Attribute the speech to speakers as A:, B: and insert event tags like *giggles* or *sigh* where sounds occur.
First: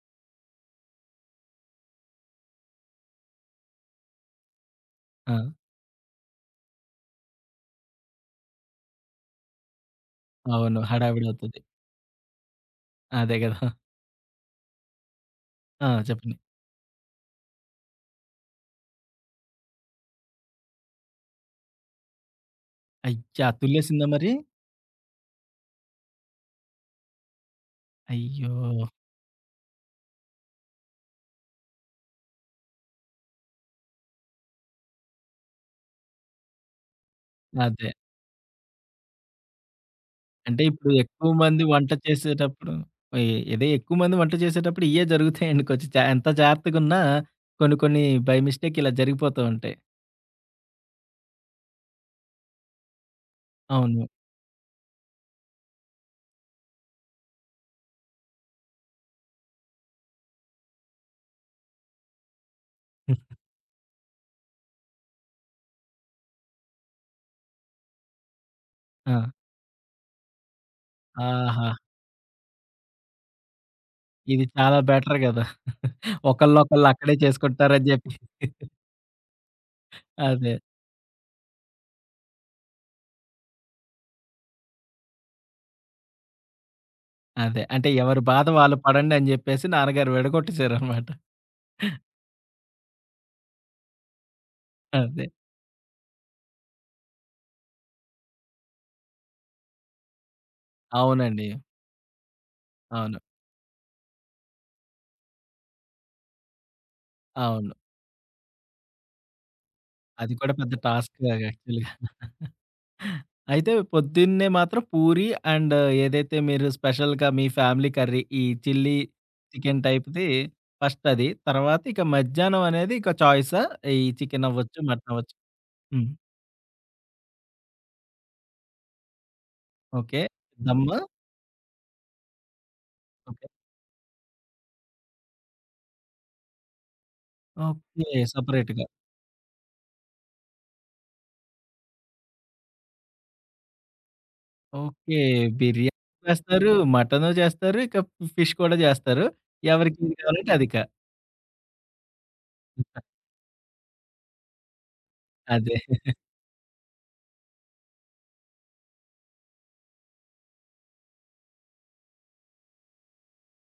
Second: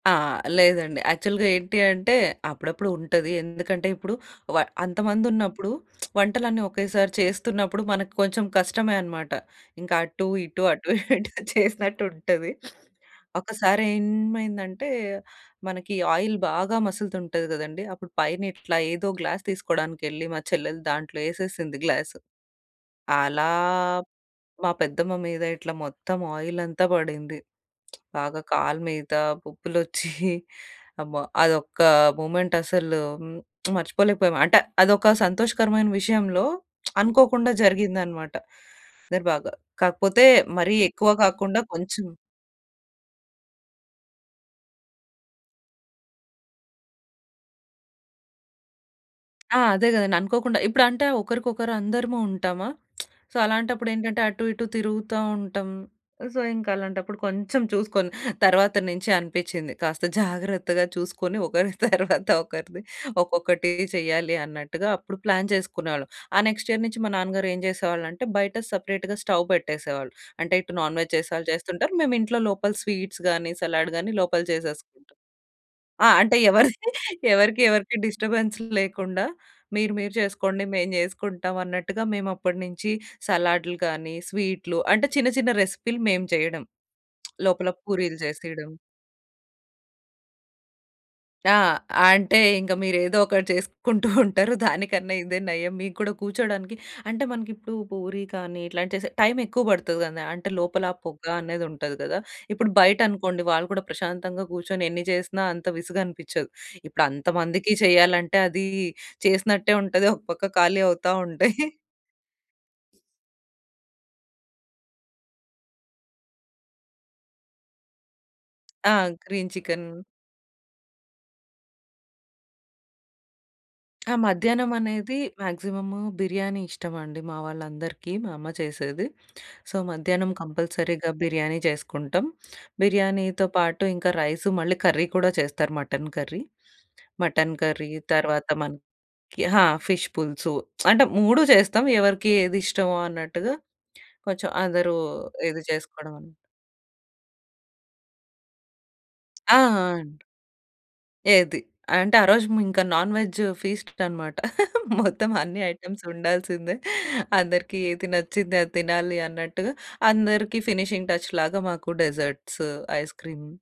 A: ఆ! లేదండి. యాక్చువల్‌‌గా ఏంటి అంటే అప్పుడప్పుడు ఉంటది. ఎందుకంటే ఇప్పుడు వ
B: ఆ!
A: అంతమందున్నప్పుడు *smacks lips* వంటలన్నీ ఒకేసారి చేస్తున్నప్పుడు మనకి కొంచెం కష్టమే అనమాట. ఇంకా అటు ఇటు,
B: అవును!
A: అటు ఇటు
B: హడావిడవుతది.
A: చేసినట్టుంటది.
B: అదే గదా! *chuckles*
A: ఒకసారేమైందంటే
B: ఆ!
A: మనకి
B: చెప్పండి.
A: ఆయిల్ బాగా మసులుతుంటది గదండీ! అప్పుడు పైన ఇట్లా ఏదో గ్లాస్ తీసుకోవడానికెళ్లి మా చెల్లెలు దాంట్లో యేసేసింది గ్లాసు.
B: అయ్యా!
A: అలా
B: తుల్లేసిందా మరి?
A: మా పెద్దమ్మ మీద ఇట్లా మొత్తం ఆయిలంతా పడింది. బాగా కాళ్ళ
B: అయ్యో!
A: మీద పొక్కులొచ్చి *chuckles* అమ్మో! అదొక్క మూమెంటసలు *smacks lips* మర్చిపోలేకపోయాము. అంటే అదొక సంతోషకరమైన విషయంలో *smacks lips* అనుకోకుండా
B: అదే.
A: జరిగిందనమాట. *unintelligible* బాగా కాకపోతే
B: అంటే
A: మరీ
B: ఇప్పుడు
A: ఎక్కువ
B: ఎక్కువ
A: కాకుండా
B: మంది వంట
A: కొంచెం
B: చేసేటప్పుడు ఇ ఇదే ఎక్కువ మంది వంట చేసేటప్పుడు ఇయ్యే *chuckles* జరుగుతాయండి. కొంచెం జా ఎంత జాగ్రత్తగున్నా కొన్ని కొన్ని బై మిస్టేక్ ఇలా జరిగిపోతూ
A: ఆ!
B: ఉంటాయి.
A: అదే గదండి! అనుకోకుండా ఇప్పుడు అంటే ఒకరికొకరు అందరము ఉంటామా! *smacks lips* సో,
B: అవును.
A: అలాంటప్పుడేంటంటే అటు ఇటు తిరుగుతా ఉంటాం. సో, ఇంకలాంటప్పుడు కొంచెం చూసుకొని, తర్వాతన నించి అనిపిచ్చింది. కాస్త జాగ్రత్తగా చూసుకొని ఒకరి తర్వాత ఒకరిది
B: *chuckles*
A: ఒక్కొక్కటి చెయ్యాలి అన్నట్టుగా అప్పుడు ప్లాన్ చేసుకునేవాళ్ళం. ఆ నెక్స్ట్ ఇయర్ నుంచి మా నాన్నగారు ఏం చేసేవాళ్ళంటే బయట సెపరేట్‌గా
B: ఆ!
A: స్టవ్ పెట్టేసేవాళ్ళు. అంటే ఇటు నాన్‌వెజ్ చేసే వాళ్ళు
B: ఆహా!
A: చేస్తుంటారు మేము ఇంట్లో లోపల స్వీట్స్ గానీ సలాడ్ గానీ లోపల
B: ఇది చాలా
A: చేసేసుకుంటాం
B: బెటర్ కదా!
A: ఆ!
B: *chuckles*
A: అంటే ఎవరిది
B: ఒకళ్ళొకళ్ళు అక్కడే
A: *chuckles* ఎవరికీ
B: చేసుకుంటారు అని
A: ఎవరికి
B: చెప్పి
A: డిస్టర్బెన్స్
B: *giggles*
A: లేకుండా మీరు మీరు
B: అదే.
A: చేసుకోండి మేము చేసుకుంటాం అన్నట్టుగా మేమప్పటి నుంచి సలాడ్లు కానీ స్వీట్లు అంటే చిన్న చిన్న రెసిపీలు మేము చేయడం.
B: అదే.
A: లోపల
B: అంటే
A: పూరీలు
B: ఎవరి బాధ
A: చేసీయడం.
B: వాళ్ళు పడండని చెప్పేసి నాన్నగారు విడగొట్టేసారనమాట.
A: ఆ! అంటే ఇంకా మీరేదోకటి చేసుకుంటూ *chuckles* ఉంటారు. దానికన్నా
B: అదే.
A: ఇదే నయం మీకు కూడా కూర్చోవడానికి అంటే మనకి ఇప్పుడు పూరి కానీ ఇట్లాంటి చేసే టైమెక్కువ పడుతది కదా! అంటే లోపల పొగ
B: అవునండి.
A: అనేదుంటది కదా! ఇప్పుడు
B: అవును.
A: బయటనుకోండి వాళ్ళు కూడా ప్రశాంతంగా కూర్చొని ఎన్ని చేసినా అంత విసుగనిపిచ్చదు. ఇప్పుడంత
B: అవును.
A: మందికీ చేయాలంటే అది చేసినట్టే ఉంటది. ఒక
B: అది కూడా
A: పక్క
B: పెద్ద
A: ఖాళీ అవుతా
B: టాస్క్‌ లాగా
A: ఉంటాయి. *chuckles*
B: యాక్ట్చువల్లీ. *laughs* అయితే పొద్దున్నే మాత్రం పూరి అండ్ ఏదైతే మీరు స్పెషల్‌గా మీ ఫ్యామిలీ కర్రీ ఈ
A: ఆ!
B: Chilli
A: green
B: chicken
A: chicken.
B: టైప్‌ది ఫస్టది. తర్వాత ఇక మధ్యాహ్నం అనేది ఇక చాయిసా? ఈ
A: ఆ! మధ్యాహ్నం
B: చికెనవ్వచ్చు.
A: అనేది
B: మటనవ్వొచ్చు.
A: మ్యాక్సిమము
B: హ్మ్.
A: బిర్యానీ ఇష్టమండి మా వాళ్ళందరికీ మా అమ్మ చేసేది. So,
B: okay.
A: మధ్యాహ్నం
B: ధమ్మా?
A: కంపల్సరీగా బిర్యానీ చేసుకుంటాం.
B: ఓకే.
A: బిర్యానీతో పాటు ఇంకా రైసు మళ్ళీ కర్రీ కూడా చేస్తారు mutton curry mutton curry
B: okay.
A: తర్వాత
B: సెపరేట్‌గా.
A: మనకి ఆహా! ఫిష్ పులుసు. *smacks lips* అంటే 3 చేస్తాం ఎవరికి ఏది ఇష్టమో, అన్నట్టుగా కొంచెం అందరూ
B: ఓకే.
A: ఇది
B: బిర్యానీ
A: చేసుకోడమని.
B: చేస్తారు. మటను చేస్తారు. ఇక ఫిష్ కూడా చేస్తారు.
A: ఆ!
B: ఎవరికేది
A: అండి.
B: కావాలంటే అదిక.
A: ఏది? అంటే ఆ రోజు హ్మ్. ఇంకా
B: *unintelligible*
A: నాన్‌వెజ్ ఫీస్ట్‌ అనమాట. *chuckles* మొత్తం అన్ని
B: అదే.
A: ఐటెమ్స్
B: *chuckles*
A: ఉండాల్సిందే. అందరికీ ఏది నచ్చింది అది తినాలి అన్నట్టుగా అందరికీ ఫినిషింగ్ టచ్‌ లాగా మాకు డిజర్ట్స్, ఐస్‌క్రీమ్.